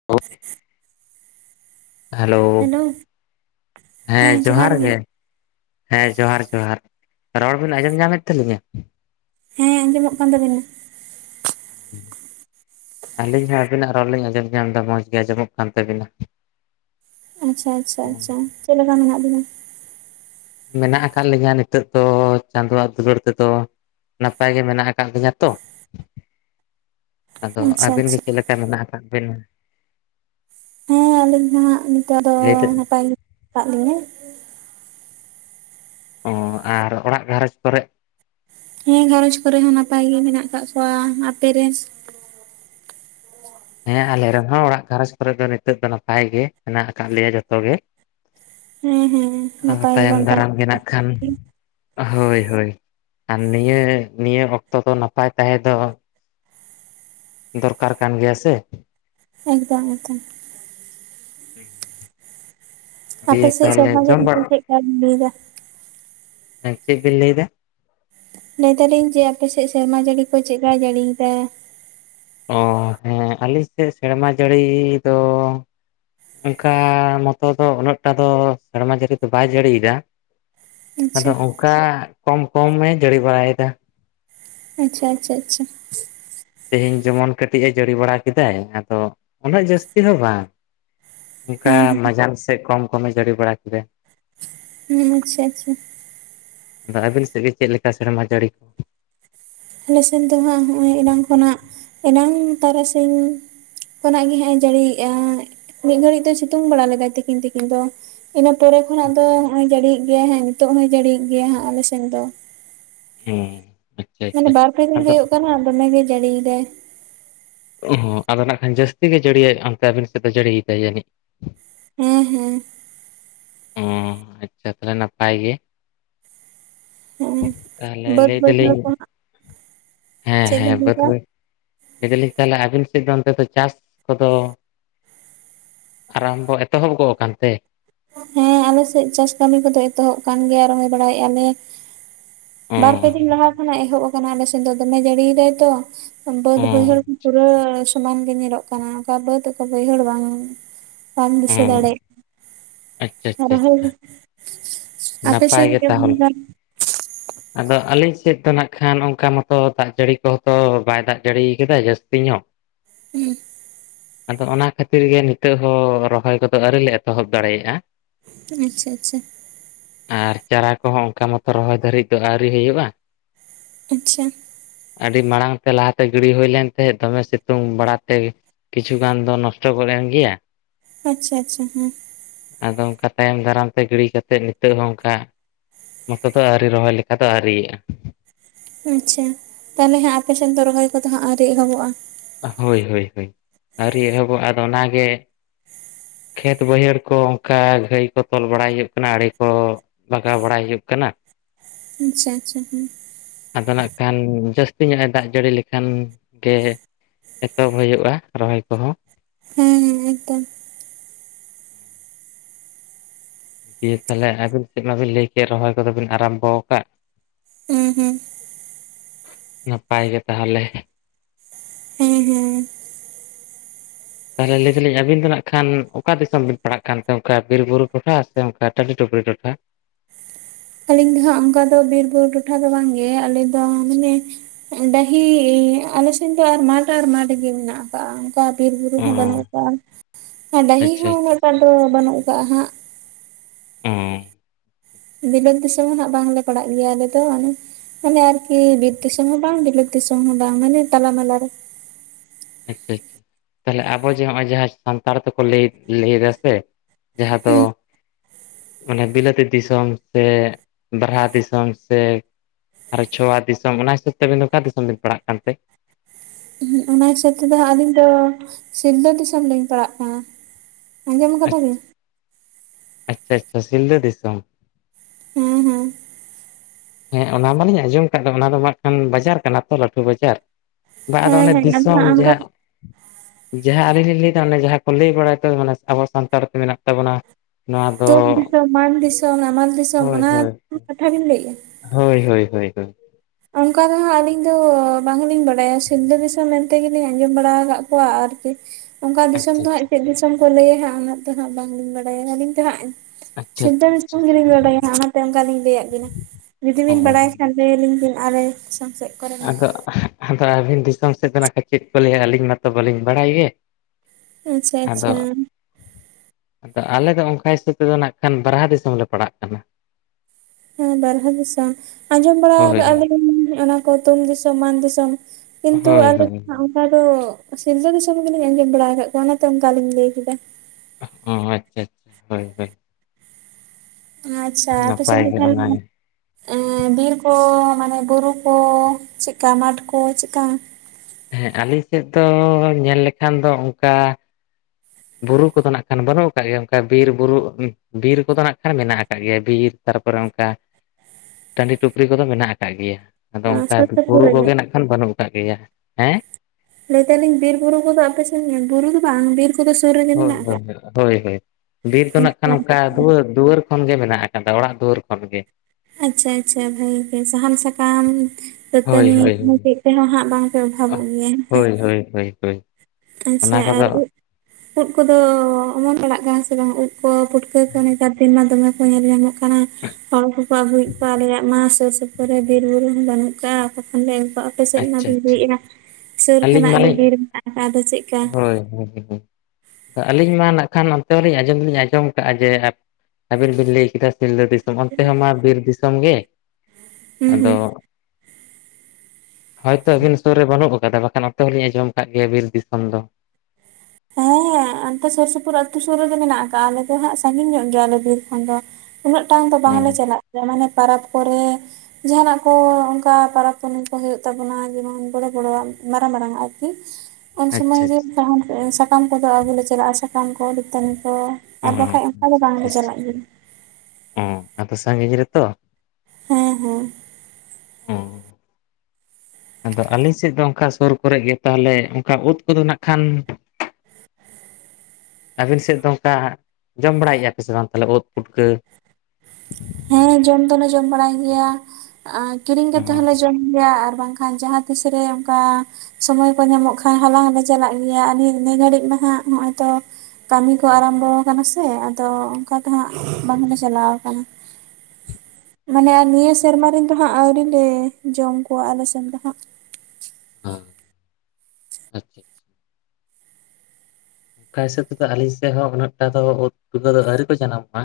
[inaudible] Hello ᱦᱮᱸ ᱡᱚᱦᱟᱨ ᱜᱮ᱾ ᱦᱮᱸ ᱡᱚᱦᱟᱨ ᱡᱚᱦᱟᱨ ᱨᱚᱲ ᱵᱮᱱ ᱟᱸᱡᱚᱢ ᱧᱟᱢ-ᱮᱫ ᱛᱟᱹᱞᱤᱧᱟ? ᱦᱮᱸ ᱟᱸᱡᱚᱢᱚᱜ ᱠᱟᱱ ᱛᱟᱹᱵᱤᱱᱟ᱾ ᱟᱹᱞᱤᱧ ᱦᱚᱸ ᱟᱹᱵᱤᱱᱟᱜ ᱨᱚᱲ ᱞᱤᱧ ᱟᱸᱡᱚᱢ ᱧᱟᱢ ᱮᱫᱟ ᱢᱚᱸᱡᱽ ᱜᱮ ᱟᱸᱡᱚᱢᱚᱜ ᱠᱟᱱ ᱛᱟᱹᱵᱤᱱᱟ᱾ ᱟᱪᱷᱟ ᱟᱪᱷᱟ ᱟᱪᱷᱟ ᱪᱮᱫ ᱞᱮᱠᱟ ᱢᱮᱱᱟᱜ ᱵᱤᱱᱟ? ᱢᱮᱱᱟᱜ ᱟᱠᱟᱫ ᱞᱤᱧᱟᱹ ᱱᱤᱛᱚᱜ ᱫᱚ ᱪᱟᱸᱫᱳᱣᱟᱜ ᱫᱩᱞᱟᱹᱲ ᱛᱮᱫᱚ ᱱᱟᱯᱟᱭ ᱜᱮ ᱢᱮᱱᱟᱜ ᱟᱠᱟᱜ ᱞᱤᱧᱟ ᱛᱚ᱾ ᱟᱫᱚ ᱟᱪᱪᱷᱟ ᱟᱹᱵᱤᱱ ᱜᱮ ᱟᱪᱪᱷᱟ ᱪᱮᱫ ᱞᱮᱠᱟ ᱢᱮᱱᱟᱜ ᱠᱟᱜ ᱵᱤᱱᱟ? ᱦᱮᱸ ᱟᱹᱞᱤᱧ ᱦᱚᱸᱜ ᱱᱤᱛᱚᱜ ᱫᱚ ᱞᱟᱹᱭ ᱛᱮ ᱱᱟᱯᱟᱭ ᱜᱮ ᱢᱮᱱᱟᱜ ᱠᱟᱜ ᱞᱤᱧᱟᱹ᱾ ᱚ ᱟᱨ ᱚᱲᱟᱜ ᱜᱷᱟᱨᱚᱸᱡᱽ ᱠᱚᱨᱮ? ᱦᱮᱸ ᱜᱷᱟᱨᱚᱡᱽ ᱠᱚᱨᱮ ᱦᱚᱸ ᱱᱟᱯᱟᱭ ᱜᱮ ᱢᱮᱱᱟᱜ ᱟᱠᱟᱜ ᱠᱚᱣᱟ᱾ ᱟᱯᱮᱨᱮᱱ? ᱦᱮᱸ ᱟᱞᱮ ᱨᱮᱱ ᱦᱚᱸ ᱚᱲᱟᱜ ᱜᱷᱟᱨᱚᱸᱡᱽ ᱠᱚᱨᱮ ᱫᱚ ᱱᱤᱛᱚᱜ ᱫᱚ ᱱᱟᱯᱟᱭ ᱜᱮ ᱢᱮᱱᱟᱜ ᱟᱠᱟᱫ ᱞᱮᱭᱟ ᱡᱚᱛᱚ ᱜᱮ᱾ ᱦᱮᱸ ᱦᱮᱸ ᱟᱫᱚ ᱱᱟᱯᱟᱭ ᱛᱟᱭᱚᱢ ᱜᱮᱵᱚᱱ ᱫᱟᱨᱟᱢ ᱜᱮᱱᱟᱜ ᱠᱷᱟᱱ ᱛᱟᱦᱮᱱ ᱦᱳᱭ ᱦᱳᱭ ᱟᱨ ᱱᱤᱭᱟᱹ ᱱᱤᱭᱟᱹ ᱚᱠᱛᱚ ᱫᱚ ᱱᱟᱯᱟᱭ ᱛᱟᱦᱮᱸ ᱫᱚ ᱫᱚᱨᱠᱟᱨ ᱠᱟᱱ ᱜᱮᱭᱟ ᱥᱮ᱾ ᱮᱠᱫᱚᱢ ᱮᱠᱫᱚᱢ᱾ [unintelligible] ᱟᱯᱮ ᱥᱮᱫ ᱛᱟᱦᱚᱞᱮ ᱥᱮᱨᱢᱟ ᱡᱚᱢ ᱡᱟᱹᱲᱤ ᱫᱚ ᱪᱮᱫ ᱵᱟᱲᱟ ᱞᱮᱠᱟ ᱵᱮᱱ ᱞᱟᱹᱭ ᱮᱫᱟ? ᱦᱮᱸ ᱪᱮᱫ ᱵᱤᱱ ᱞᱟᱹᱭ ᱮᱫᱟ? ᱞᱟᱹᱭ ᱫᱟᱞᱤᱧ ᱡᱮ ᱟᱯᱮᱥᱮᱫ ᱥᱮᱨᱢᱟ ᱡᱟᱹᱲᱤ ᱠᱚ ᱪᱮᱫᱠᱟᱭ ᱡᱟᱹᱲᱤᱭᱮᱫᱟ? ᱚᱸ ᱦᱮᱸ ᱟᱹᱞᱤᱧ ᱥᱮᱫ ᱥᱮᱨᱢᱟ ᱡᱟᱹᱲᱤ ᱫᱚ ᱚᱱᱠᱟ ᱢᱚᱛᱚ ᱫᱚ ᱩᱱᱟᱹᱜᱴᱟ ᱫᱚ ᱥᱮᱨᱢᱟ ᱡᱟᱹᱲᱤ ᱫᱚ ᱵᱟᱭ ᱡᱟᱹᱲᱤᱭᱮᱫᱟ᱾ ᱟᱪᱪᱷᱟ ᱟᱫᱚ ᱚᱱᱠᱟ ᱠᱚᱢ ᱠᱚᱢᱼᱮ ᱡᱟᱹᱲᱤ ᱵᱟᱲᱟᱭ ᱮᱫᱟ᱾ ᱟᱪᱷᱟ ᱟᱪᱪᱟ ᱟᱪᱷᱟ᱾ ᱛᱮᱦᱮᱧ ᱡᱮᱢᱚᱱ ᱠᱟᱹᱴᱤᱡ ᱮ ᱡᱟᱹᱲᱤ ᱵᱟᱲᱟ ᱠᱮᱫᱟᱭ ᱟᱫᱚ ᱩᱱᱟᱹᱜ ᱡᱟᱹᱥᱛᱤ ᱦᱚᱸ ᱵᱟᱝ᱾ ᱚᱱᱠᱟ ᱦᱮᱸ ᱦᱮᱸ ᱢᱟᱡᱟᱱ ᱥᱮᱫ ᱠᱚᱢ ᱠᱚᱢᱼᱮ ᱡᱟᱹᱲᱤ ᱵᱟᱲᱟ ᱠᱮᱫᱟ᱾ ᱦᱩᱸ ᱟᱪᱷᱟ ᱟᱪᱷᱟ᱾ ᱟᱫᱚ ᱟᱹᱵᱤᱱ ᱥᱮᱫ ᱜᱮ ᱪᱮᱫ ᱞᱮᱠᱟ ᱥᱮᱨᱢᱟ ᱡᱟᱹᱲᱤ? ᱟᱞᱮ ᱥᱮᱱ ᱫᱚᱦᱟᱸᱜ ᱱᱚᱜᱼᱚᱭ ᱮᱱᱟᱝ ᱠᱷᱚᱱᱟᱜ ᱮᱱᱟᱝ ᱛᱟᱨᱟᱥᱤᱧ ᱠᱷᱚᱱᱟᱜ ᱜᱮ ᱦᱟᱸᱜ ᱮ ᱡᱟᱹᱲᱤᱭᱮᱫᱼᱟ ᱢᱤᱫ ᱜᱷᱟᱹᱲᱤᱡ ᱫᱚ ᱥᱤᱛᱩᱝ ᱵᱟᱲᱟ ᱞᱮᱜᱟᱭ ᱛᱤᱠᱤᱱ ᱛᱤᱠᱤᱱ ᱫᱚ᱾ ᱤᱱᱟᱹ ᱯᱚᱨᱮ ᱠᱷᱚᱱᱟᱜ ᱫᱚ ᱱᱚᱜᱼᱚᱭ ᱡᱟᱹᱲᱤᱭᱮᱜ ᱜᱮᱭᱟᱭ ᱦᱟᱸᱜ ᱱᱤᱛᱚᱜ ᱦᱚᱸᱭ ᱡᱟᱹᱲᱤᱭᱮᱜ ᱜᱮᱭᱟᱭ ᱦᱟᱸᱜ ᱟᱞᱮᱥᱮᱱ ᱫᱚ᱾ ᱦᱮᱸ ᱟᱪᱪᱷᱟ ᱢᱟᱱᱮ ᱟᱪᱪᱷᱟ ᱵᱟᱨ ᱯᱮ ᱫᱤᱱ ᱟᱫᱚ ᱦᱩᱭᱩᱜ ᱠᱟᱱᱟ ᱟᱨ ᱫᱚᱢᱮ ᱜᱮᱭ ᱡᱟᱹᱲᱤᱭᱮᱫᱟ᱾ ᱚ ᱦᱚᱸᱜ ᱟᱫᱚ ᱱᱟᱜ ᱠᱷᱟᱱ ᱡᱟᱹᱥᱛᱤ ᱜᱮ ᱡᱟᱹᱲᱤᱭᱟᱭ ᱚᱱᱛᱮ ᱟᱹᱵᱤᱱ ᱥᱮᱫ ᱫᱚ ᱡᱟᱹᱲᱤᱭᱮᱫᱟᱭ ᱡᱟᱹᱱᱤᱡ᱾ ᱦᱮᱸ ᱦᱩᱸ ᱚ ᱟᱪᱪᱷᱟ ᱛᱟᱦᱚᱞᱮ ᱱᱟᱯᱟᱭ ᱜᱮ᱾ ᱦᱮᱸ ᱛᱟᱦᱚᱞᱮ ᱵᱟᱹᱫᱽ ᱞᱟᱹᱭ ᱵᱟᱹᱭᱦᱟᱹᱲ ᱫᱟᱞᱤᱧ ᱠᱚ ᱦᱟᱸᱜ ᱦᱮᱸ ᱪᱮᱫ ᱵᱤᱱ ᱦᱮᱸ ᱵᱟᱹᱫᱽ ᱞᱟᱹᱭᱫᱟ ᱵᱟᱹᱭᱦᱟᱲ ᱢᱮᱱ ᱫᱟᱞᱤᱧ ᱛᱟᱦᱚᱞᱮ ᱟᱵᱤᱱ ᱥᱮᱫ ᱫᱚ ᱚᱱᱛᱮ ᱫᱚ ᱪᱟᱥ ᱠᱚᱫᱚ ᱟᱨᱟᱢᱵᱚ ᱮᱛᱚᱦᱚᱵ ᱜᱚᱜ ᱟᱠᱟᱱ ᱛᱮ? ᱦᱮᱸ ᱟᱞᱮᱥᱮᱫ ᱪᱟᱥ ᱠᱟᱹᱢᱤ ᱠᱚᱫᱚ ᱮᱛᱚᱦᱚᱵ ᱠᱟᱱ ᱜᱮᱭᱟ ᱨᱚᱦᱚᱭ ᱵᱟᱲᱟᱭᱮᱫᱼᱟ ᱞᱮ ᱚ ᱵᱟᱨᱯᱮ ᱫᱤᱱ ᱞᱟᱦᱟ ᱠᱚᱱᱟᱜ ᱮᱦᱚᱵ ᱟᱠᱟᱱᱟ ᱟᱞᱮ ᱥᱮᱱ ᱫᱚ ᱫᱚᱢᱮ ᱡᱟᱹᱲᱤᱭᱮᱫᱟ ᱛᱚ᱾ ᱵᱟᱹᱫ ᱚ ᱵᱟᱹᱭᱦᱟᱹᱲ ᱠᱚ ᱯᱩᱨᱟᱹ ᱥᱚᱢᱟᱱ ᱜᱮ ᱧᱮᱞᱚᱜ ᱠᱟᱱᱟ ᱚᱱᱠᱟ ᱵᱟᱹᱫ ᱚᱠᱟ ᱵᱟᱹᱭᱦᱟᱹᱲ ᱵᱟᱝ ᱵᱟᱝ ᱚ ᱫᱤᱥᱟᱹ ᱫᱟᱲᱮ ᱟᱪᱪᱷᱟ ᱟᱪᱪᱷᱟ ᱟᱪᱪᱷᱟ [unintelligible] ᱟᱯᱮ ᱱᱟᱯᱟᱭ ᱥᱮᱱ ᱜᱮ ᱛᱟᱦᱚᱞᱮ [unintelligible] ᱟᱫᱚ ᱟᱹᱞᱤᱧ ᱥᱮᱫ ᱫᱚ ᱱᱟᱜ ᱠᱷᱟᱱ ᱚᱱᱠᱟ ᱢᱚᱛᱚ ᱫᱟᱜ ᱡᱟᱹᱲᱤ ᱠᱚᱦᱚᱸᱛᱚ ᱵᱟᱭ ᱫᱟᱜ ᱡᱟᱹᱲᱤ ᱟᱠᱟᱫᱟᱭ ᱡᱟᱹᱥᱛᱤ ᱧᱚᱜ᱾ [inaudible] ᱦᱮᱸ ᱟᱫᱚ ᱚᱱᱟ ᱠᱷᱟᱹᱛᱤᱨ ᱜᱮ ᱱᱤᱛᱚᱜ ᱦᱚᱸ ᱨᱚᱦᱚᱭ ᱠᱚᱫᱚ ᱟᱹᱣᱨᱤ ᱞᱮ ᱮᱛᱚᱦᱚᱵ ᱫᱟᱲᱮᱭᱟᱜᱼᱟ᱾ ᱟᱪᱪᱷᱟ ᱟᱪᱪᱷᱟ ᱟᱨ ᱪᱟᱨᱟ ᱠᱚᱦᱚᱸ ᱚᱱᱠᱟ ᱢᱚᱛᱚ ᱨᱚᱦᱚᱭ ᱫᱷᱟᱹᱨᱤᱡ ᱫᱚ ᱟᱹᱣᱨᱤ ᱦᱩᱭᱩᱜᱼᱟ᱾ ᱟᱪᱪᱷᱟ ᱟᱹᱰᱤ ᱢᱟᱲᱟᱝ ᱛᱮ ᱞᱟᱦᱟᱛᱮ ᱜᱤᱲᱤ ᱦᱩᱭ ᱞᱮᱱ ᱛᱟᱦᱮᱸᱫ ᱫᱚᱢᱮ ᱥᱤᱛᱩᱝ ᱵᱟᱲᱟᱛᱮ ᱠᱤᱪᱷᱩ ᱜᱟᱱ ᱫᱚ ᱱᱚᱥᱴᱚ ᱜᱚᱫ ᱮᱱ ᱜᱮᱭᱟ᱾ ᱟᱪᱪᱷᱟ ᱟᱪᱪᱷᱟ ᱦᱮᱸ ᱟᱫᱚ ᱚᱱᱠᱟ ᱛᱟᱭᱚᱢ ᱫᱟᱨᱟᱢ ᱛᱮ ᱜᱤᱰᱤ ᱠᱟ ᱠᱟᱛᱮᱫ ᱱᱤᱛᱚᱜ ᱦᱚᱸ ᱚᱱᱠᱟ ᱢᱚᱛᱚ ᱫᱚ ᱟᱹᱣᱨᱤ ᱨᱚᱦᱚᱭ ᱟᱫᱚ ᱟᱹᱣᱨᱤᱭᱟᱜᱼᱟ ᱟᱪᱪᱷᱟ ᱛᱟᱦᱚᱞᱮ ᱦᱟᱸᱜ ᱟᱯᱮᱥᱮᱫ ᱫᱚ ᱨᱚᱦᱚᱭ ᱠᱚᱫᱚ ᱦᱟᱸᱜ ᱟᱹᱣᱨᱤ ᱮᱦᱚᱵᱚᱜᱼᱟ᱾ ᱦᱳᱭ ᱦᱳᱭ ᱟᱹᱨᱤ ᱮᱦᱚᱵᱚᱜᱼᱟ ᱟᱫᱚ ᱚᱱᱟᱜ ᱜᱮ ᱠᱷᱮᱛ ᱵᱟᱹᱭᱦᱟᱹᱲ ᱠᱚ ᱚᱱᱠᱟ ᱜᱷᱟᱹᱭ ᱠᱚ ᱛᱚᱞ ᱵᱟᱲᱟᱭ ᱦᱩᱭᱩᱜ ᱠᱟᱱᱟ ᱟᱲᱮ ᱠᱚ ᱵᱟᱜᱟᱣ ᱵᱟᱲᱟᱭ ᱦᱩᱭᱩᱜ ᱠᱟᱱᱟ ᱟᱪᱪᱷᱟ ᱟᱪᱪᱷᱟ ᱦᱩᱸ ᱟᱫᱚ ᱱᱟᱜ ᱠᱷᱟᱱ ᱡᱟᱹᱥᱛᱤ ᱧᱚᱜ ᱮ ᱫᱟᱜ ᱡᱟᱹᱲᱤ ᱞᱮᱠᱷᱟᱱ ᱜᱮ ᱮᱛᱚᱦᱚᱵ ᱦᱩᱭᱩᱜᱼᱟ ᱨᱚᱦᱚᱭ ᱠᱚᱦᱚᱸ ᱦᱮᱸ ᱦᱮᱸ ᱮᱠᱫᱚᱢ ᱫᱤᱭᱮ ᱛᱟᱦᱚᱞᱮ ᱟᱵᱤᱱ ᱥᱮᱫ ᱢᱟᱵᱤᱱ ᱞᱟᱹᱭ ᱠᱮᱫ ᱨᱚᱦᱚᱭ ᱠᱚᱫᱚ ᱵᱤᱱ ᱟᱨᱟᱢᱵᱚ ᱟᱠᱟᱫ ᱦᱩᱸ ᱦᱩᱸ ᱱᱟᱯᱟᱭ ᱜᱮ ᱛᱟᱦᱚᱞᱮ᱾ ᱦᱮᱸ ᱦᱩᱸ ᱛᱟᱦᱚᱞᱮ ᱞᱟᱹᱭ ᱫᱟᱞᱤᱧ ᱟᱹᱵᱤᱱ ᱫᱚ ᱱᱟᱜ ᱠᱷᱟᱱ ᱚᱠᱟ ᱫᱤᱥᱚᱢ ᱵᱤᱱ ᱯᱟᱲᱦᱟᱜ ᱠᱟᱱᱟ ᱚᱱᱠᱟ ᱵᱤᱨ ᱵᱩᱨᱩ ᱴᱚᱴᱷᱟ ᱥᱮ ᱚᱱᱠᱟ ᱴᱟᱺᱰᱤ ᱴᱩᱯᱨᱤ ᱴᱚᱴᱷᱟ ᱟᱹᱞᱤᱧ ᱫᱚ ᱦᱟᱸᱟᱜ ᱚᱱᱠᱟ ᱫᱚ ᱵᱤᱨᱵᱩᱨᱩ ᱴᱚᱴᱷᱟ ᱫᱚ ᱵᱟᱝᱜᱮ ᱟᱞᱮ ᱫᱚ ᱢᱟᱱᱮ ᱰᱟᱦᱤ ᱟᱞᱮᱥᱱ ᱫᱚ ᱟᱨ ᱢᱟᱴᱷ ᱟᱨ ᱢᱟᱴᱷ ᱜᱮᱤ ᱢᱮᱱᱟᱜ ᱟᱠᱟᱟᱜ ᱚᱱᱠᱟ ᱵᱤᱨ ᱵᱩᱨᱩ ᱚ ᱦᱚᱸ ᱵᱟᱹᱱᱩᱜ ᱟᱠᱟᱟᱜ ᱟᱨ ᱰᱟᱹᱦᱤ ᱟᱪᱪᱷᱟ ᱦᱚᱸ ᱟᱪᱪᱷᱟ ᱩᱱᱟᱹᱜ ᱴᱟ ᱫᱚ ᱵᱟᱹᱱᱩᱜ ᱟᱠᱟᱟᱜᱼᱟ ᱦᱟᱸᱜ ᱚ ᱵᱤᱞᱟᱹᱛ ᱫᱤᱥᱚᱢ ᱫᱚ ᱦᱟᱜ ᱵᱟᱝᱞᱮ ᱯᱟᱲᱟᱜ ᱜᱮᱭᱟ ᱟᱞᱮ ᱫᱚ᱾ ᱢᱟᱱᱮ ᱟᱨᱠᱤ ᱵᱤᱨ ᱫᱤᱥᱚᱢ ᱦᱚᱸ ᱵᱟᱝ ᱵᱤᱞᱟᱹᱛ ᱫᱤᱥᱚᱢ ᱦᱚᱸ ᱵᱟᱝ ᱢᱟᱱᱮ ᱛᱟᱞᱟᱢᱟᱞᱟ ᱨᱮ ᱟᱪᱪᱷᱟ ᱟᱪᱪᱷᱟ ᱛᱟᱦᱞᱮ ᱟᱵᱚ ᱡᱮ ᱱᱚᱜᱼᱚᱭ ᱡᱟᱦᱟᱸ ᱥᱟᱱᱛᱟᱲ ᱠᱚ-ᱠᱚ ᱞᱟᱹᱭ ᱞᱟᱹᱭ ᱫᱟ ᱥᱮ ᱡᱟᱦᱟᱸ ᱦᱩᱸ ᱫᱚ ᱢᱟᱱᱮ ᱵᱤᱞᱟᱹᱛᱤ ᱫᱤᱥᱚᱢ ᱥᱮ ᱵᱟᱨᱦᱟ ᱫᱤᱥᱚᱢ ᱥᱮ ᱟᱨ ᱪᱷᱳᱣᱟ ᱫᱤᱥᱚᱢ ᱚᱱᱟ ᱦᱤᱥᱟᱹᱵ ᱛᱮ ᱟᱹᱵᱤᱱ ᱫᱚ ᱚᱠᱟ ᱫᱤᱥᱚᱢ ᱵᱤᱱ ᱯᱟᱲᱟᱜ ᱠᱟᱱᱛᱮ? ᱚᱱᱟ ᱦᱤᱥᱟᱹᱵ ᱛᱮᱫᱚ ᱟᱹᱞᱤᱧ ᱫᱚ ᱥᱤᱞᱫᱟᱹ ᱫᱤᱥᱚᱢ ᱞᱤᱧ ᱯᱟᱲᱟᱜ ᱠᱟᱱᱟ᱾ ᱟᱸᱡᱚᱢ ᱠᱟᱫᱟ ᱵᱤᱱ? ᱟᱪᱪᱷᱟ ᱟᱪᱪᱷᱟ ᱥᱤᱞᱫᱟᱹ ᱫᱤᱥᱚᱢ ᱦᱮᱸ ᱦᱮᱸ ᱦᱮᱸ ᱚᱱᱟ ᱢᱟᱞᱤᱧ ᱟᱸᱡᱚᱢ ᱟᱠᱟᱫ ᱫᱚ ᱚᱱᱟ ᱫᱚ ᱢᱟ ᱠᱷᱟᱱ ᱵᱟᱡᱟᱨ ᱠᱟᱱᱟ ᱛᱚ ᱞᱟᱹᱴᱩ ᱵᱟᱡᱟᱨ ᱵᱟ ᱟᱫᱚ ᱦᱮᱸ ᱚᱱᱮ ᱦᱮᱸ ᱟᱫᱚ ᱫᱤᱥᱚᱢ ᱦᱟᱸᱜ ᱚᱱᱠᱟ ᱡᱟᱦᱟᱸ ᱡᱟᱦᱟᱸ ᱟᱹᱞᱮᱞᱮ ᱞᱟᱹᱭᱫᱟ ᱚᱱᱮ ᱡᱟᱦᱟᱸ ᱠᱚ ᱞᱟᱹᱭ ᱵᱟᱲᱟᱭ ᱛᱚ ᱢᱟᱱᱮ ᱟᱵᱚ ᱥᱟᱱᱛᱟᱲ ᱛᱮ ᱢᱮᱱᱟᱜ ᱛᱟᱵᱚᱱᱟ ᱱᱚᱣᱟ ᱫᱚ ᱛᱩᱝ ᱫᱤᱥᱚᱢ ᱢᱟᱱ ᱫᱤᱥᱚᱢ ᱱᱟᱢᱟᱞ ᱫᱤᱥᱚᱢ ᱦᱳᱭ ᱚᱱᱟ ᱦᱳᱭ ᱠᱟᱛᱷᱟ ᱵᱤᱱ ᱞᱟᱹᱭᱮᱜᱼᱟ ᱦᱳᱭ ᱦᱳᱭ ᱦᱳᱭ ᱚᱱᱠᱟ ᱫᱚ ᱦᱟᱸᱜ ᱟᱹᱞᱤᱧ ᱫᱚ ᱵᱟᱝᱞᱤᱧ ᱵᱟᱲᱴᱰᱟᱭᱟ ᱥᱤᱞᱫᱟᱹ ᱫᱤᱥᱟᱢᱮ ᱢᱮᱱᱛᱮᱜᱮᱞᱤᱧ ᱟᱸᱡᱚᱢ ᱵᱟᱲᱟ ᱟᱠᱟᱫ ᱠᱚᱣᱟ ᱟᱨᱠᱤ ᱚᱱᱠᱟ ᱫᱤᱥᱚᱢ ᱟᱪᱪᱷᱟ ᱫᱚ ᱟᱪᱪᱷᱟ ᱦᱟᱸᱜ ᱪᱮᱫ ᱫᱤᱥᱚᱢ ᱠᱚ ᱞᱟᱹᱭᱟ ᱦᱟᱸᱜ ᱚᱱᱟ ᱫᱚ ᱦᱟᱸᱜ ᱵᱟᱝᱞᱤᱧ ᱵᱟᱲᱟᱭᱟ ᱟᱹᱞᱤᱧ ᱫᱚ ᱦᱟᱸᱜᱺ ᱟᱪᱪᱷᱟ ᱥᱤᱞᱫᱟᱹ ᱟᱪᱪᱷᱟ ᱟᱪᱪᱷᱟ ᱫᱤᱥᱚᱢ ᱟᱪᱪᱷᱟ ᱜᱮᱞᱤᱧ ᱵᱟᱰᱟᱭᱟ ᱚᱱᱟᱛᱮ ᱚᱝᱠᱟᱞᱤᱧ ᱞᱟᱹᱭᱟᱜ ᱵᱤᱱᱟ ᱡᱩᱫᱤ ᱵᱤᱱ ᱚ ᱵᱟᱲᱟᱭ ᱠᱷᱟᱱ ᱞᱟᱹᱭ ᱟᱞᱤᱧ ᱵᱮᱱ ᱟᱨᱞᱮ ᱥᱟᱶ ᱥᱮᱫ ᱠᱚᱨᱮᱱᱟᱜ ᱟᱫᱚ ᱟᱫᱚ ᱟᱹᱵᱤᱱ ᱫᱤᱥᱚᱢ ᱥᱮᱫ ᱫᱚ ᱠᱚ ᱱᱟᱦᱟᱜ ᱠᱷᱟᱱ ᱪᱮᱫ ᱠᱚ ᱞᱟᱹᱭᱟ ᱟᱹᱞᱤᱧ ᱢᱟᱛᱚ ᱵᱟᱹᱞᱤᱧ ᱵᱟᱲᱟᱭ ᱜᱮ ᱟᱪᱪᱷᱟ ᱟᱫᱚ ᱟᱪᱪᱷᱟ ᱟᱫᱚ ᱟᱞᱮ ᱫᱚ ᱚᱱᱠᱟ ᱦᱤᱥᱟᱹᱵᱽ ᱛᱮᱫᱚ ᱱᱟᱜ ᱠᱷᱟᱱ ᱵᱟᱨᱦᱟ ᱫᱤᱥᱚᱢ ᱞᱮ ᱯᱟᱲᱟᱜ ᱠᱟᱱᱟ᱾ ᱦᱮᱸ ᱵᱟᱨᱦᱟ ᱫᱤᱥᱚᱢ ᱟᱸᱡᱚᱢ ᱵᱟᱲᱟ ᱦᱳᱭ ᱠᱟᱜᱼᱟ ᱞᱤᱧ ᱚᱱᱟ ᱠᱚ ᱛᱩᱝ ᱫᱤᱥᱚᱢ ᱢᱟᱱ ᱫᱤᱥᱚᱢ ᱠᱤᱱᱛᱩ ᱦᱳᱭ ᱟᱞᱮ ᱦᱳᱭ ᱫᱚ ᱚᱱᱠᱟ ᱫᱚ ᱥᱤᱞᱫᱟᱹ ᱫᱤᱥᱚᱢ ᱜᱮᱞᱤᱧ ᱟᱸᱡᱚᱢ ᱵᱟᱲᱟ ᱟᱠᱟᱫ ᱠᱚᱣᱟ ᱚᱱᱟᱛᱮ ᱚᱱᱠᱟᱞᱤᱧ ᱞᱟᱹᱭ ᱠᱮᱫᱟ᱾ ᱚ ᱟᱪᱪᱷᱟ ᱟᱪᱪᱷᱟ᱾ ᱦᱳᱭ ᱦᱳᱭ ᱟᱪᱪᱷᱟ ᱛᱚ ᱱᱟᱯᱟᱭ ᱜᱮ ᱚᱱᱟᱜᱮ ᱵᱤᱨ ᱠᱚ ᱢᱟᱱᱮ ᱵᱩᱨᱩ ᱠᱚ ᱪᱮᱫᱠᱟ ᱢᱟᱴ ᱠᱚ ᱪᱮᱫᱠᱟ? ᱦᱮᱸ ᱟᱞᱮ ᱥᱮᱫ ᱫᱚ ᱧᱮᱞ ᱞᱮᱠᱷᱟᱱ ᱫᱚ ᱚᱝᱠᱟ ᱵᱩᱨᱩ ᱠᱚᱫᱚ ᱱᱟᱜ ᱠᱷᱟᱱ ᱵᱟᱹᱱᱩᱜ ᱟᱠᱟᱫ ᱜᱮᱭᱟ ᱚᱱᱠᱟ ᱵᱤᱨ ᱵᱩᱨᱩ ᱵᱤᱨ ᱠᱚᱫᱚ ᱱᱟᱜ ᱠᱷᱟᱱ ᱢᱮᱱᱟᱜ ᱟᱠᱟᱫ ᱜᱮᱭᱟ ᱵᱤᱨ ᱛᱟᱨᱯᱚᱨᱮ ᱚᱱᱠᱟ ᱴᱟᱺᱰᱤ ᱴᱩᱯᱨᱤ ᱠᱚᱫᱚ ᱢᱮᱱᱟᱜ ᱟᱠᱟᱫ ᱜᱮᱭᱟ᱾ ᱟᱫᱚ ᱚᱸ ᱚᱱᱠᱟ ᱥᱩᱨ ᱥᱩᱯᱩᱨ ᱵᱩᱨᱩ ᱨᱮᱜᱮ ᱠᱚᱜᱮ ᱱᱟᱜ ᱠᱷᱟᱱ ᱵᱟᱹᱱᱩᱜ ᱠᱟᱜ ᱜᱮᱭᱟ ᱦᱮᱸ ᱞᱟᱹᱭᱫᱟᱞᱤᱧ ᱵᱤᱨ ᱵᱩᱨᱩ ᱠᱚᱫᱚ ᱟᱯᱮᱥᱮᱱ ᱵᱩᱨᱩ ᱫᱚ ᱵᱟᱝ ᱵᱤᱨ ᱠᱚᱫᱚ ᱥᱩᱨ ᱨᱮᱜᱮ ᱦᱳᱭ ᱢᱮᱱᱟᱜ ᱟᱠᱟᱫ? ᱦᱳᱭ ᱦᱳᱭ ᱦᱳᱭ ᱵᱤᱨ ᱫᱚ ᱱᱟᱜ ᱠᱷᱟᱱ ᱚᱱᱠᱟ ᱫᱩᱣᱟᱹᱨ ᱫᱩᱣᱟᱹᱨ ᱠᱷᱚᱱ ᱜᱮ ᱢᱮᱱᱟᱜ ᱟᱠᱟᱫᱟ ᱚᱲᱟᱜ ᱫᱩᱣᱟᱹᱨ ᱠᱷᱚᱱᱜᱮ ᱟᱪᱪᱷᱟ ᱟᱪᱪᱷᱟ ᱵᱷᱟᱜᱤᱜᱮ ᱥᱟᱦᱟᱱ ᱥᱟᱠᱟᱢ ᱦᱳᱭ ᱫᱟᱹᱛᱟᱹᱱᱤ ᱦᱳᱭ ᱢᱩ ᱪᱮᱫ ᱛᱮᱦᱚᱸ ᱦᱟᱸᱜ ᱵᱟᱝ ᱚᱵᱷᱟᱵᱚᱜ ᱜᱮᱭᱟ ᱦᱮᱸ ᱥᱮ ᱦᱳᱭ ᱦᱳᱭ ᱦᱳᱭ ᱚᱱᱟ ᱟᱪᱪᱷᱟ ᱟᱨ ᱠᱚᱫᱚ ᱩᱫ ᱩᱫ ᱠᱚᱫᱚ ᱚᱢᱚᱱ ᱵᱟᱲᱟᱜ ᱠᱟᱱᱟ ᱥᱮ ᱵᱟᱝ ᱩᱫ? ᱠᱚ ᱯᱩᱴᱠᱟᱹ ᱠᱚ ᱱᱮᱛᱟᱨ ᱫᱤᱱ ᱢᱟ ᱫᱚᱢᱮ ᱠᱚ ᱧᱮᱞ ᱧᱟᱢᱚᱜ ᱠᱟᱱᱟ ᱦᱚᱲ ᱠᱚᱠᱚ ᱟᱹᱜᱩᱭᱮᱫ ᱠᱚᱣᱟ ᱟᱞᱮᱭᱟᱜ ᱢᱟ ᱚᱱᱟ ᱥᱩᱨ ᱥᱩᱯᱩᱨ ᱨᱮ ᱵᱤᱨᱼᱵᱩᱨᱩ ᱦᱚᱸ ᱵᱟᱹᱱᱩᱜ ᱠᱟᱜᱼᱟ ᱛᱚᱠᱷᱚᱱ ᱫᱚ ᱟᱯᱮ ᱥᱮᱫ ᱢᱟ ᱟᱪᱪᱷᱟ ᱵᱤᱱ ᱟᱪᱪᱷᱟ ᱞᱟᱹᱭᱮᱫ ᱠᱟᱱ ᱥᱩᱨ ᱟᱹᱞᱤᱧ ᱠᱷᱚᱱᱟᱜ ᱜᱮ ᱢᱟᱞᱤᱧ ᱵᱤᱨ ᱢᱮᱱᱟᱜᱼᱟ ᱦᱳᱭ ᱦᱩᱸ ᱦᱩᱸ ᱟᱹᱞᱤᱧ ᱢᱟ ᱱᱟᱜ ᱠᱷᱟᱱ ᱚᱱᱛᱮ ᱦᱚᱸᱞᱤᱧ ᱟᱸᱡᱚᱢ ᱫᱚᱞᱤᱧ ᱟᱸᱡᱚᱢ ᱠᱟᱜᱼᱟ ᱡᱮ ᱟᱹᱵᱤᱱ ᱵᱤᱱ ᱞᱟᱹᱭ ᱠᱮᱫᱟ ᱥᱤᱞᱫᱟᱹ ᱫᱤᱥᱚᱢ ᱚᱱᱛᱮ ᱦᱚᱸᱢᱟ ᱵᱤᱨ ᱫᱤᱥᱚᱢ ᱜᱮ ᱦᱩᱸ ᱟᱫᱚ ᱦᱩᱸ ᱦᱳᱭᱛᱚ ᱟᱹᱵᱤᱱ ᱥᱩᱨ ᱨᱮ ᱵᱟᱹᱱᱩᱜ ᱠᱟᱫᱟ ᱵᱟᱠᱷᱟᱱ ᱚᱱᱛᱮ ᱦᱚᱸᱞᱤᱧ ᱟᱸᱚᱢ ᱠᱟᱫ ᱜᱮᱭᱟ ᱵᱤᱨ ᱫᱤᱥᱚᱢ ᱫᱚ ᱦᱮᱸ ᱚᱱᱛᱮ ᱥᱩᱨ ᱥᱩᱯᱩᱨ ᱟᱹᱛᱩ ᱥᱩᱨ ᱨᱮᱜᱮ ᱢᱮᱱᱟᱜ ᱠᱟᱜᱼᱟ ᱟᱞᱮ ᱫᱚ ᱦᱟᱸᱜ ᱥᱟᱺᱜᱤᱧ ᱧᱚᱜ ᱜᱮᱭᱟᱞᱮ ᱵᱤᱨ ᱠᱷᱚᱱ ᱫᱚ᱾ ᱩᱱᱟᱹᱜ ᱴᱟᱝ ᱫᱚ ᱵᱟᱝᱞᱮ ᱪᱟᱞᱟᱜ ᱢᱟᱱᱮ ᱯᱚᱨᱚᱵᱽ ᱠᱚᱨᱮ ᱡᱟᱦᱟᱱᱟᱜ ᱠᱚ ᱚᱱᱠᱟ ᱯᱚᱨᱚᱵᱽ ᱯᱩᱱᱟᱹᱭ ᱠᱚ ᱦᱩᱭᱩᱜ ᱛᱟᱵᱚᱱᱟ ᱡᱮᱢᱚᱱ ᱵᱚᱲᱚ ᱵᱚᱲᱚᱣᱟᱜ ᱢᱟᱨᱟᱝ ᱢᱟᱨᱟᱝᱟᱜ ᱟᱨᱠᱤ [inaudible] ᱩᱱ ᱥᱩᱢᱟᱹᱭ ᱜᱮ ᱥᱟᱦᱟᱱ ᱥᱟᱠᱟᱢ ᱠᱚᱫᱚ ᱟᱜᱩ ᱞᱮ ᱪᱟᱞᱟᱜᱼᱟ ᱥᱟᱠᱟᱢ ᱠᱚ ᱫᱟᱹᱛᱟᱹᱱᱤ ᱠᱚ᱾ ᱚ ᱟᱨ ᱵᱟᱠᱷᱟᱡ ᱚᱱᱠᱟ ᱫᱚ ᱟᱪᱪᱷᱟ ᱵᱟᱝᱞᱮ ᱟᱪᱪᱷᱟ-ᱪᱷᱟ ᱪᱟᱞᱟᱜ ᱜᱮᱭᱟ ᱚ ᱟᱫᱚ ᱥᱟᱺᱜᱤᱧ ᱨᱮᱛᱚ ᱦᱮᱸ ᱦᱮᱸ ᱚ ᱟᱫᱚ ᱟᱞᱮ ᱥᱮᱫ ᱫᱚ ᱚᱱᱠᱟ ᱥᱩᱨ ᱠᱚᱨᱮ ᱜᱮ ᱛᱟᱦᱞᱮ ᱚᱱᱠᱟ ᱩᱫ ᱠᱚᱫᱚ ᱱᱟᱜ ᱠᱷᱟᱱᱼᱼ ᱟᱹᱵᱤᱱ ᱥᱮᱫ ᱫᱚ ᱚᱱᱠᱟ ᱡᱚᱢ ᱵᱟᱲᱟᱭᱮᱫᱼᱟᱯᱮ ᱥᱮ ᱵᱟᱝ ᱛᱟᱦᱞᱮ ᱩᱫ ᱯᱩᱴᱠᱟᱹ [inaudible] ᱦᱮᱸ ᱡᱚᱢ ᱫᱚᱞᱮ ᱡᱚᱢ ᱵᱟᱲᱟᱭ ᱜᱮᱭᱟ ᱟᱨ ᱠᱤᱨᱤᱧ ᱠᱟᱛᱮ ᱦᱚᱸᱞᱮ ᱡᱚᱢ ᱜᱮᱭᱟ ᱟᱨ ᱵᱟᱝᱠᱷᱟᱱ ᱡᱟᱦᱟᱸ ᱛᱤᱥᱨᱮ ᱚᱱᱠᱟ ᱥᱚᱢᱚᱭ ᱠᱚ ᱧᱟᱢᱚᱜ ᱠᱷᱟᱱ ᱦᱟᱞᱟᱝ ᱞᱮ ᱪᱟᱞᱟᱜ ᱜᱮᱭᱟ ᱟᱨ ᱱᱤ-ᱱᱤᱭᱟᱹ ᱜᱷᱟᱹᱲᱤᱡ ᱢᱟ ᱦᱟᱸᱜ ᱱᱚᱜᱼᱚᱭ ᱛᱚ ᱠᱟᱹᱢᱤ ᱠᱚ ᱟᱨᱟᱢᱵᱚ ᱠᱟᱱᱟ ᱥᱮ ᱟᱫᱚ ᱚᱱᱠᱟ ᱫᱚ ᱦᱟᱸᱜ ᱵᱟᱝᱞᱮ ᱪᱟᱞᱟᱣ ᱠᱟᱱᱟ ᱢᱟᱱᱮ ᱟᱨ ᱱᱤᱭᱟᱹ ᱥᱮᱨᱢᱟ ᱨᱮᱱ ᱫᱚ ᱦᱟᱸᱜ ᱟᱹᱣᱨᱤ ᱞᱮ ᱡᱚᱢ ᱠᱚᱣᱟ ᱟᱞᱮ ᱥᱮᱱ ᱫᱚ ᱦᱟᱸᱜ ᱦᱮᱸ ᱟᱪᱪᱷᱟ ᱟᱪᱪᱷᱟ ᱚᱠᱟ ᱦᱤᱥᱟᱹᱵᱽ ᱛᱮᱫᱚ ᱟᱹᱞᱤᱧ ᱥᱮᱫ ᱦᱚᱸ ᱩᱱᱟᱹᱜ ᱴᱟ ᱫᱚ ᱩᱫ, ᱯᱤᱴᱷᱟᱹ ᱫᱚ ᱟᱹᱣᱨᱤ ᱠᱚ ᱡᱟᱱᱟᱢᱚᱜᱼᱟ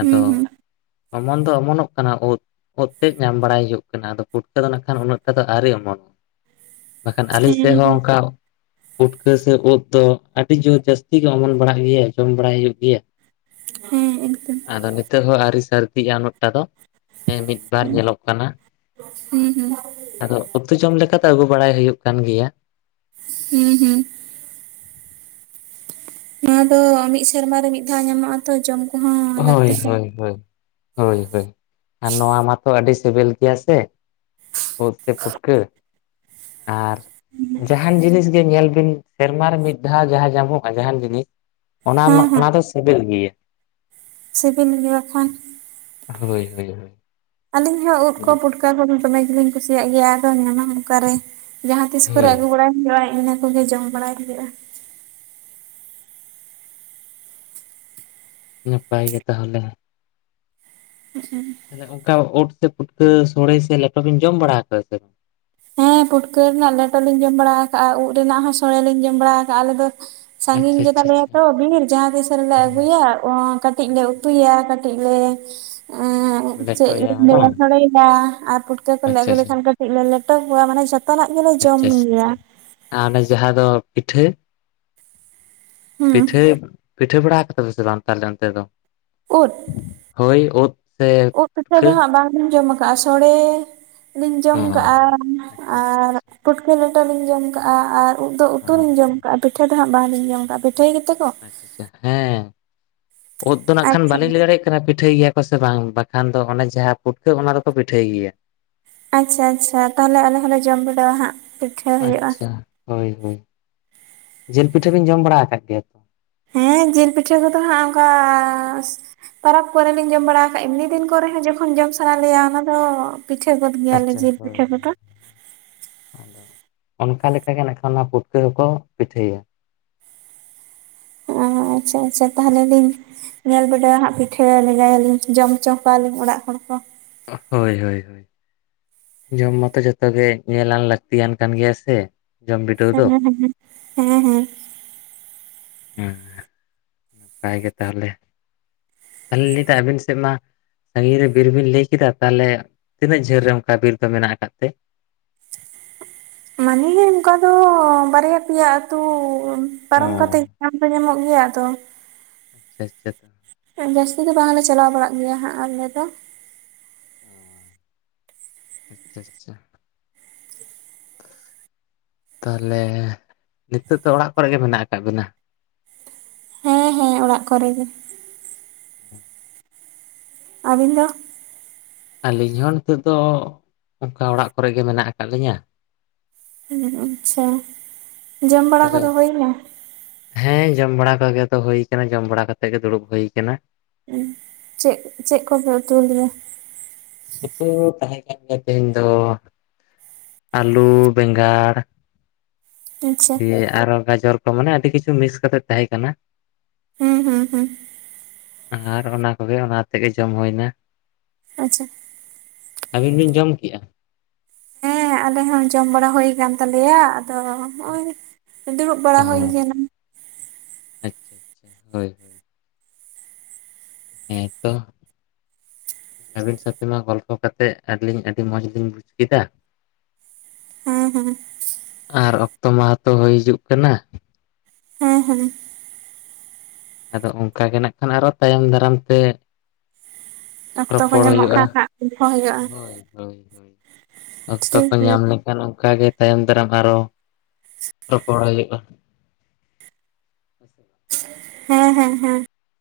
ᱦᱩᱸ ᱟᱫᱚ ᱦᱩᱸ ᱚᱢᱚᱱ ᱫᱚ ᱚᱢᱚᱱᱚᱜ ᱠᱟᱱᱟ ᱩᱫ᱾ ᱳᱫᱛᱮᱫ ᱧᱟᱢ ᱵᱟᱲᱟᱭ ᱦᱩᱭᱩᱜ ᱠᱟᱱᱟ ᱟᱫᱚ ᱯᱷᱩᱴᱠᱟᱹ ᱫᱚ ᱱᱟᱜᱠᱷᱟᱱ ᱩᱱᱟᱹᱜᱴᱟ ᱫᱚ ᱟᱹᱣᱨᱤ ᱚᱢᱚᱱᱚᱜ-ᱟ ᱵᱟᱠᱷᱟᱱ ᱟᱹᱞᱤᱧ ᱥᱮᱫ ᱦᱚᱸ ᱦᱮᱸ ᱚᱱᱠᱟ ᱩᱴᱠᱟᱹ ᱥᱮ ᱩᱫ ᱫᱚ ᱟᱹᱰᱤ ᱡᱳᱨ ᱡᱟᱹᱥᱛᱤ ᱜᱮ ᱚᱢᱚᱱ ᱵᱟᱲᱟᱜ ᱜᱮᱭᱟ ᱡᱚᱢ ᱵᱟᱲᱟᱭ ᱦᱩᱭᱩᱜ ᱜᱮᱭᱟ᱾ ᱦᱮᱸ ᱮᱠᱫᱚᱢ ᱟᱫᱚ ᱱᱤᱛᱚᱜ ᱦᱚᱸ ᱟᱹᱣᱨᱤ ᱥᱟᱹᱨᱫᱤᱜᱼᱟ ᱩᱱᱟᱹᱜᱴᱟ ᱫᱚ᱾ ᱦᱮᱸ ᱢᱤᱫ ᱵᱟᱨ ᱦᱮᱸ ᱧᱮᱞᱚᱜ ᱠᱟᱱᱟ᱾ ᱦᱩᱸ ᱦᱩᱸ ᱟᱫᱚ ᱩᱛᱩ ᱡᱚᱢ ᱞᱮᱠᱟ ᱫᱚ ᱟᱹᱜᱩ ᱵᱟᱲᱟᱭ ᱦᱩᱭᱩᱜ ᱠᱟᱱ ᱜᱮᱭᱟ ᱦᱩᱸ ᱦᱩᱸ ᱱᱚᱣᱟ ᱫᱚ ᱢᱤᱫ ᱥᱮᱨᱢᱟ ᱨᱮ ᱢᱤᱫ ᱫᱷᱟᱣ ᱧᱟᱢᱚᱜᱼᱟ ᱛᱚ ᱡᱚᱢ ᱠᱚᱦᱚᱸ ᱦᱳᱭ ᱞᱟᱹᱠᱛᱤᱜ ᱠᱟᱱᱟ ᱦᱳᱭ ᱦᱳᱭ ᱦᱳᱭ ᱦᱳᱭ ᱟᱨ ᱱᱚᱣᱟ ᱢᱟᱛᱚ ᱟᱹᱰᱤ ᱥᱤᱵᱤᱞ ᱜᱮᱭᱟ ᱥᱮ ᱩᱫ ᱥᱮ ᱯᱩᱴᱠᱟᱹ ᱟᱨ ᱡᱟᱦᱟᱱ ᱡᱤᱱᱤᱥ ᱜᱮ ᱧᱮᱞ ᱵᱤᱱ ᱥᱮᱨᱢᱟ ᱨᱮ ᱢᱤᱫ ᱫᱷᱟᱣ ᱡᱟᱦᱟᱸ ᱧᱟᱢᱚᱜᱼᱟ ᱡᱟᱦᱟᱱ ᱡᱤᱱᱤᱥ ᱚᱱᱟ ᱢᱟ ᱦᱮᱸ ᱦᱮᱸ ᱚᱱᱟ ᱫᱚ ᱥᱤᱵᱤᱞ ᱜᱮᱭᱟ ᱥᱤᱵᱤᱞ [inaudible] ᱦᱳᱭ ᱦᱳᱭ ᱦᱳᱭ ᱟᱹᱞᱤᱧ ᱦᱚᱸ ᱩᱫ ᱠᱚ ᱯᱩᱴᱠᱟ ᱠᱚ ᱫᱚᱢᱮ ᱜᱮᱞᱤᱧ ᱠᱩᱥᱤᱭᱟᱜ ᱜᱮᱭᱟ ᱟᱫᱚ ᱧᱟᱢᱟᱢ ᱚᱠᱟᱨᱮ ᱡᱟᱦᱟᱸ ᱛᱤᱥ ᱠᱚᱨᱮ ᱦᱳᱭ ᱟᱹᱜᱩ ᱵᱟᱲᱟᱭ ᱦᱩᱭᱩᱜᱼᱟ ᱤᱱᱟᱹ ᱠᱚᱜᱮ ᱡᱚᱢ ᱵᱟᱲᱟᱭ ᱦᱩᱭᱩᱜᱼᱟ᱾ ᱱᱟᱯᱟᱭ ᱜᱮ ᱛᱟᱦᱚᱞᱮ ᱦᱩ ᱛᱟᱦᱚᱞᱮ ᱚᱱᱠᱟ ᱚᱫ ᱥᱮ ᱯᱩᱴᱠᱟᱹ ᱥᱳᱲᱮ ᱥᱮ ᱞᱮᱴᱚ ᱵᱤᱱ ᱡᱚᱢ ᱵᱟᱲᱟ ᱟᱠᱟᱫᱟ ᱥᱮ ᱵᱟᱝ ᱦᱮᱸ ᱯᱩᱴᱠᱟᱹ ᱨᱮᱱᱟᱜ ᱞᱮᱴᱚ ᱞᱤᱧ ᱡᱚᱢ ᱵᱟᱲᱟ ᱠᱟᱜᱼᱟ ᱩᱫ ᱨᱮᱱᱟᱜ ᱦᱚᱸ ᱥᱳᱲᱮᱞᱤᱧ ᱡᱚᱢ ᱵᱟᱲᱟ ᱠᱟᱜᱼᱟ ᱟᱞᱮ ᱫᱚ ᱟᱪᱪᱷᱟ ᱥᱟᱺᱜᱤᱧ ᱟᱪᱪᱷᱟ ᱜᱮᱛᱟᱞᱮᱭᱟ ᱟᱪᱪᱷᱟ ᱛᱚ ᱵᱤᱨ ᱡᱟᱦᱟᱸ ᱛᱤᱥ ᱥ ᱨᱮᱞᱮ ᱟᱹᱜᱩᱭᱟ ᱠᱟᱹᱴᱤᱡ ᱞᱮ ᱩᱛᱩᱭᱟ ᱠᱟᱹᱴᱤᱡ ᱞᱮ ᱪᱮᱫ ᱞᱮᱴᱚᱭᱟ ᱤᱧ ᱞᱟᱭᱟ ᱵᱟᱝ ᱥᱚᱲᱮᱭᱟ ᱟᱨ ᱯᱩᱴᱠᱟᱹ ᱠᱚᱞᱮ ᱟᱪᱪᱷᱟ ᱟᱹᱜᱩ ᱟᱪᱪᱷᱟ ᱞᱮᱠᱷᱟᱱ ᱠᱟᱹᱴᱤᱡ ᱞᱮᱴᱚ ᱠᱚᱣᱟ ᱢᱟᱱᱮ ᱡᱚᱛᱚ ᱡᱚᱛᱱᱟᱜ ᱜᱮᱞᱮ ᱡᱚᱢ ᱟᱪᱪᱷᱟ ᱟᱪᱪᱷᱟ ᱜᱮᱭᱟ᱾ ᱟᱨ ᱚᱱᱮ ᱡᱟᱦᱟᱸ ᱫᱚ ᱯᱤᱴᱷᱟᱹ ᱦᱩᱸ ᱯᱤᱴᱷᱟᱹ ᱯᱤᱴᱷᱟᱹ ᱵᱟᱲᱟ ᱠᱟᱫᱟ ᱯᱮ ᱥᱮ ᱵᱟᱝ ᱛᱟᱦᱚᱞᱮ ᱚᱱᱛᱮ ᱫᱚ ᱩᱫ ᱦᱳᱭ ᱩᱫ ᱩᱫ ᱯᱤᱴᱷᱟ ᱫᱚ ᱦᱟᱸᱜ ᱵᱟᱞᱤᱧ ᱡᱚᱢ ᱠᱟᱜᱼᱟ ᱥᱚᱲᱮ ᱞᱤᱧ ᱡᱚᱢ ᱚ ᱠᱟᱜᱼᱟ ᱟᱪᱪᱷᱟ ᱟᱪᱪᱷᱟ ᱟᱨ ᱯᱩᱴᱠᱟᱹ ᱞᱮᱴᱚ ᱞᱤᱧ ᱡᱚᱢ ᱠᱟᱜᱼᱟ ᱟᱨ ᱩᱫ ᱫᱚ ᱩᱛᱩ ᱚ ᱞᱤᱧ ᱡᱚᱢ ᱠᱟᱜᱼᱟ, ᱯᱤᱴᱷᱟᱹ ᱫᱚ ᱦᱟᱸᱜ ᱵᱟᱝ ᱞᱤᱧ ᱡᱚᱢ ᱠᱟᱜᱼᱟ, ᱯᱤᱴᱷᱟᱹᱭ ᱜᱮ ᱛᱮ ᱠᱚ ᱟᱪᱪᱟ ᱦᱮᱸ ᱳᱫ ᱫᱚ ᱱᱟᱜ ᱠᱷᱟᱱ ᱟᱪᱪᱷᱟ ᱵᱟᱞᱤᱧ ᱞᱟᱹᱭ ᱫᱟᱲᱮ ᱭᱟᱜ ᱠᱟᱱᱟ᱾ ᱯᱤᱴᱷᱟᱹᱭ ᱜᱮᱭᱟ ᱠᱚ ᱥᱮ ᱵᱟᱝ ᱵᱟᱠᱷᱟᱱ ᱫᱚ ᱚᱱᱮ ᱡᱟᱦᱟᱸ ᱯᱩᱴᱠᱟᱹ ᱚᱱᱟ ᱫᱚ ᱠᱚ ᱯᱤᱴᱷᱟᱹᱭ ᱜᱮ ᱭᱟ᱾ ᱟᱪᱪᱷᱟ ᱟᱪᱪᱷᱟ ᱛᱟᱦᱞᱮ ᱟᱞᱮ ᱦᱚᱸᱞᱮ ᱡᱚᱢ ᱵᱤᱰᱟᱹᱣ ᱟ ᱦᱟᱸᱜ ᱯᱤᱴᱷᱟᱹ ᱦᱩᱭᱩᱜᱼᱟ ᱟᱪᱪᱷᱟ ᱦᱳᱭ ᱦᱳᱭ ᱡᱤᱞ ᱯᱤᱴᱷᱟᱹ ᱵᱤᱱ ᱡᱚᱢ ᱵᱟᱲᱟ ᱟᱠᱟᱫ ᱜᱮᱭᱟ᱾ ᱦᱮᱸ ᱡᱤᱞ ᱯᱤᱴᱷᱟᱹ ᱠᱚᱫᱚ ᱦᱟᱸᱜ ᱚᱱᱠᱟ ᱯᱚᱨᱟᱵᱽ ᱠᱚᱨᱮ ᱞᱤᱧ ᱡᱚᱢ ᱵᱟᱲᱟ ᱟᱠᱟᱫᱼᱟ, ᱮᱢᱱᱤ ᱫᱤᱱ ᱠᱚ ᱨᱮ ᱦᱚᱸ ᱡᱚ ᱠᱷᱚᱱ ᱡᱚᱢ ᱥᱟᱱᱟ ᱞᱤᱧᱟ ᱚᱱᱟ ᱫᱚ ᱯᱤᱴᱷᱟᱹ ᱭᱟᱠᱚ ᱟᱪᱪᱷᱟ ᱦᱳᱭ, ᱟᱫᱚ ᱚᱱᱠᱟ ᱞᱮᱠᱟ ᱜᱮ ᱱᱟᱜ ᱠᱷᱟᱱ ᱚᱱᱟ ᱯᱩᱴᱠᱟᱹ ᱦᱚ ᱠᱚ ᱯᱤᱴᱷᱟᱹᱭᱟ᱾ ᱚ ᱟᱪᱪᱷᱟ ᱟᱪᱪᱷᱟ ᱛᱟᱦᱞᱮ ᱞᱤᱧ ᱧᱮᱞ ᱵᱟᱰᱟᱭ ᱦᱟᱸᱜ ᱯᱤᱴᱷᱟᱹ ᱞᱮᱸᱜᱟ ᱭᱟ ᱞᱤᱧ ᱡᱚᱢ ᱦᱚᱪᱚ ᱠᱚᱣᱟ ᱞᱤᱧ ᱚᱲᱟᱜ ᱦᱚᱲ ᱠᱚ ᱦᱳᱭ ᱦᱳᱭ ᱦᱳᱭ, ᱡᱚᱢ ᱢᱟᱛᱚ ᱡᱷᱚᱛᱚ ᱜᱮ ᱧᱮᱞ ᱟᱱ ᱞᱟᱹᱠᱛᱤ ᱭᱟᱱ ᱠᱟᱱ ᱜᱮᱭᱟ ᱥᱮ ᱡᱚᱢ ᱵᱤᱰᱟᱹᱣ ᱫᱚ᱾ ᱦᱮᱸᱦᱮᱸ ᱦᱮᱸᱦᱮᱸ ᱦᱮᱸ, ᱦᱮᱸ, ᱦᱮᱸ ᱱᱟᱯᱟᱭ ᱜᱮ ᱛᱟᱦᱚᱞᱮ, [unintelligible] ᱟᱵᱤᱱ ᱥᱮᱫ ᱢᱟ ᱥᱟᱺᱜᱤᱧ ᱨᱮ ᱵᱤᱨ ᱵᱤᱱ ᱞᱟᱹᱭ ᱠᱤᱫᱟ, ᱛᱟᱦᱚᱞᱮ ᱛᱤᱱᱟᱹᱜ ᱡᱷᱟᱹᱞ ᱨᱮ ᱚᱱᱠᱟ ᱵᱤᱨ ᱫᱚ ᱢᱮᱱᱟᱜ ᱟᱠᱟᱫ ᱛᱮ, ᱢᱟᱱᱮ ᱚᱱᱠᱟ ᱫᱚ ᱵᱟᱨᱭᱟ ᱯᱮᱭᱟ ᱟᱹᱛᱩ ᱚ᱾ ᱯᱟᱨᱚᱢ ᱠᱟᱛᱮᱜ ᱧᱟᱢ ᱫᱚ ᱧᱟᱢᱚᱜ ᱜᱮᱭᱟ ᱟᱫᱚ, ᱥᱮᱪᱮᱛ ᱡᱟᱹᱥᱛᱤ ᱫᱚ ᱵᱟᱝᱞᱮ ᱪᱟᱞᱟᱣ ᱵᱟᱲᱟᱜ ᱜᱮᱭᱟ ᱦᱟᱸᱜ ᱟᱞᱮ ᱫᱚ ᱚᱻ ᱟᱪᱪᱷᱟ ᱟᱪᱪᱷᱟ, ᱛᱟᱦᱞᱮ ᱱᱤᱛᱳᱜ ᱫᱚ ᱚᱲᱟᱜ ᱠᱚ ᱨᱮ ᱜᱮ ᱢᱮᱱᱟᱜ ᱠᱟᱜ ᱵᱤᱱᱟ᱾ ᱦᱮᱸ ᱦᱮᱸ ᱚᱲᱟᱜ ᱠᱚᱨᱮ ᱜᱮ᱾ ᱟᱵᱤᱱ ᱫᱚ, ᱟᱞᱤᱧ ᱦᱚᱸ ᱱᱤᱛᱚᱜ ᱫᱚ ᱚᱱᱠᱟ ᱚᱲᱟᱜ ᱠᱚᱨᱮ ᱜᱮ ᱢᱮᱱᱟᱜ ᱟᱠᱟᱫ ᱞᱤᱧᱟ, ᱦᱮᱸᱻ ᱟᱪᱪᱷᱟ ᱡᱚᱢ ᱵᱟᱲᱟ ᱛᱟᱦᱚᱞᱮ ᱠᱚᱫᱚ ᱦᱩᱭ ᱱᱟ? ᱦᱮᱸ ᱡᱚᱢ ᱵᱟᱲᱟ ᱠᱚ ᱜᱮ ᱛᱚ ᱦᱩᱭ ᱠᱟᱱᱟ, ᱡᱚᱢ ᱵᱟᱲᱟ ᱠᱟᱛᱮᱜ ᱜᱮ ᱫᱩᱲᱩᱵ ᱦᱩᱭ ᱟᱠᱟᱱᱟ, ᱦᱩᱸ ᱪᱮᱫ, ᱪᱮᱫ ᱠᱚᱯᱮ ᱩᱛᱩ ᱟᱠᱟᱫᱟ, ᱩᱛᱩ ᱛᱟᱦᱮᱸ ᱠᱟᱱ ᱜᱮᱭᱟ ᱛᱮᱦᱤᱧ ᱫᱚ, ᱟᱹᱞᱩ ᱵᱮᱸᱜᱟᱲ ᱟᱪᱪᱷᱟ ᱫᱤᱭᱮ ᱟᱨᱚ ᱜᱟᱡᱚᱨ ᱠᱚ ᱢᱟᱱᱮ ᱟᱹᱰᱤ ᱠᱤᱪᱷᱩ ᱢᱤᱠᱥ ᱠᱟᱛᱮᱫ ᱛᱟᱦᱮᱸ ᱠᱟᱱᱟ ᱦᱩᱸ ᱦᱩᱸ ᱦᱩᱸ ᱟᱨ ᱚᱱᱟ ᱠᱚᱜᱮ ᱚᱱᱟᱛᱮ ᱜᱮ ᱡᱚᱢ ᱦᱩᱭ ᱮᱱᱟ ᱟᱪᱪᱷᱟ ᱟᱹᱵᱤᱱ ᱵᱤᱱ ᱡᱚᱢ ᱠᱮᱜᱼᱟ ᱦᱮᱸ ᱟᱞᱮ ᱦᱚᱸ ᱡᱚᱢ ᱵᱟᱲᱟ ᱦᱩᱭ ᱟᱠᱟᱱ ᱛᱟᱞᱮᱭᱟ ᱟᱫᱚ ᱱᱚᱜᱼᱚᱭ ᱫᱩᱲᱩᱵ ᱵᱟᱲᱟ ᱚ ᱦᱩᱭᱱᱟ ᱟᱪᱪᱷᱟ ᱟᱪᱪᱷᱟ ᱦᱳᱭ ᱦᱳᱭ ᱦᱮᱸ ᱛᱚ ᱟᱹᱵᱤᱱ ᱥᱟᱶᱛᱮ ᱱᱳᱣᱟ ᱜᱚᱞᱯᱚ ᱠᱟᱛᱮᱫ ᱟᱹᱞᱤᱧ ᱟᱹᱰᱤ ᱢᱚᱸᱡᱽ ᱞᱤᱧ ᱵᱩᱡᱽ ᱠᱮᱫᱟ [inaudible] ᱦᱮᱸ ᱦᱮᱸ ᱟᱨ ᱚᱠᱛᱚ ᱢᱟᱦᱟ ᱛᱚ ᱦᱩᱭ ᱦᱤᱡᱩᱜ ᱠᱟᱱᱟ ᱦᱮᱸ ᱦᱮᱸ ᱟᱫᱚ ᱚᱱᱠᱟ ᱜᱮ ᱱᱟᱜ ᱠᱷᱟᱱ ᱟᱨᱚ ᱛᱟᱭᱚᱢ ᱫᱟᱨᱟᱢ ᱛᱮ ᱚᱠᱛᱚ ᱠᱚ ᱨᱚᱯᱚᱲ ᱧᱟᱢᱚᱜ ᱦᱩᱭᱩᱜᱼᱟ ᱠᱷᱟᱱ ᱦᱟᱸᱜ ᱜᱚᱞᱯᱷᱚ ᱦᱩᱭᱩᱜᱼᱟ ᱦᱳᱭ ᱦᱳᱭ ᱦᱳᱭ ᱚᱠᱛᱚ ᱴᱷᱤᱠ ᱠᱚ ᱜᱮᱭᱟ ᱧᱟᱢ ᱞᱮᱠᱷᱟᱱ ᱚᱱᱠᱟ ᱜᱮ ᱛᱟᱭᱚᱢ ᱫᱟᱨᱟᱢ ᱟᱨᱚ ᱨᱚᱯᱚᱲ ᱦᱩᱭᱩᱜᱼᱟ ᱦᱳᱭ ᱥᱮ ᱦᱮᱸ ᱦᱮᱸ ᱦᱮᱸ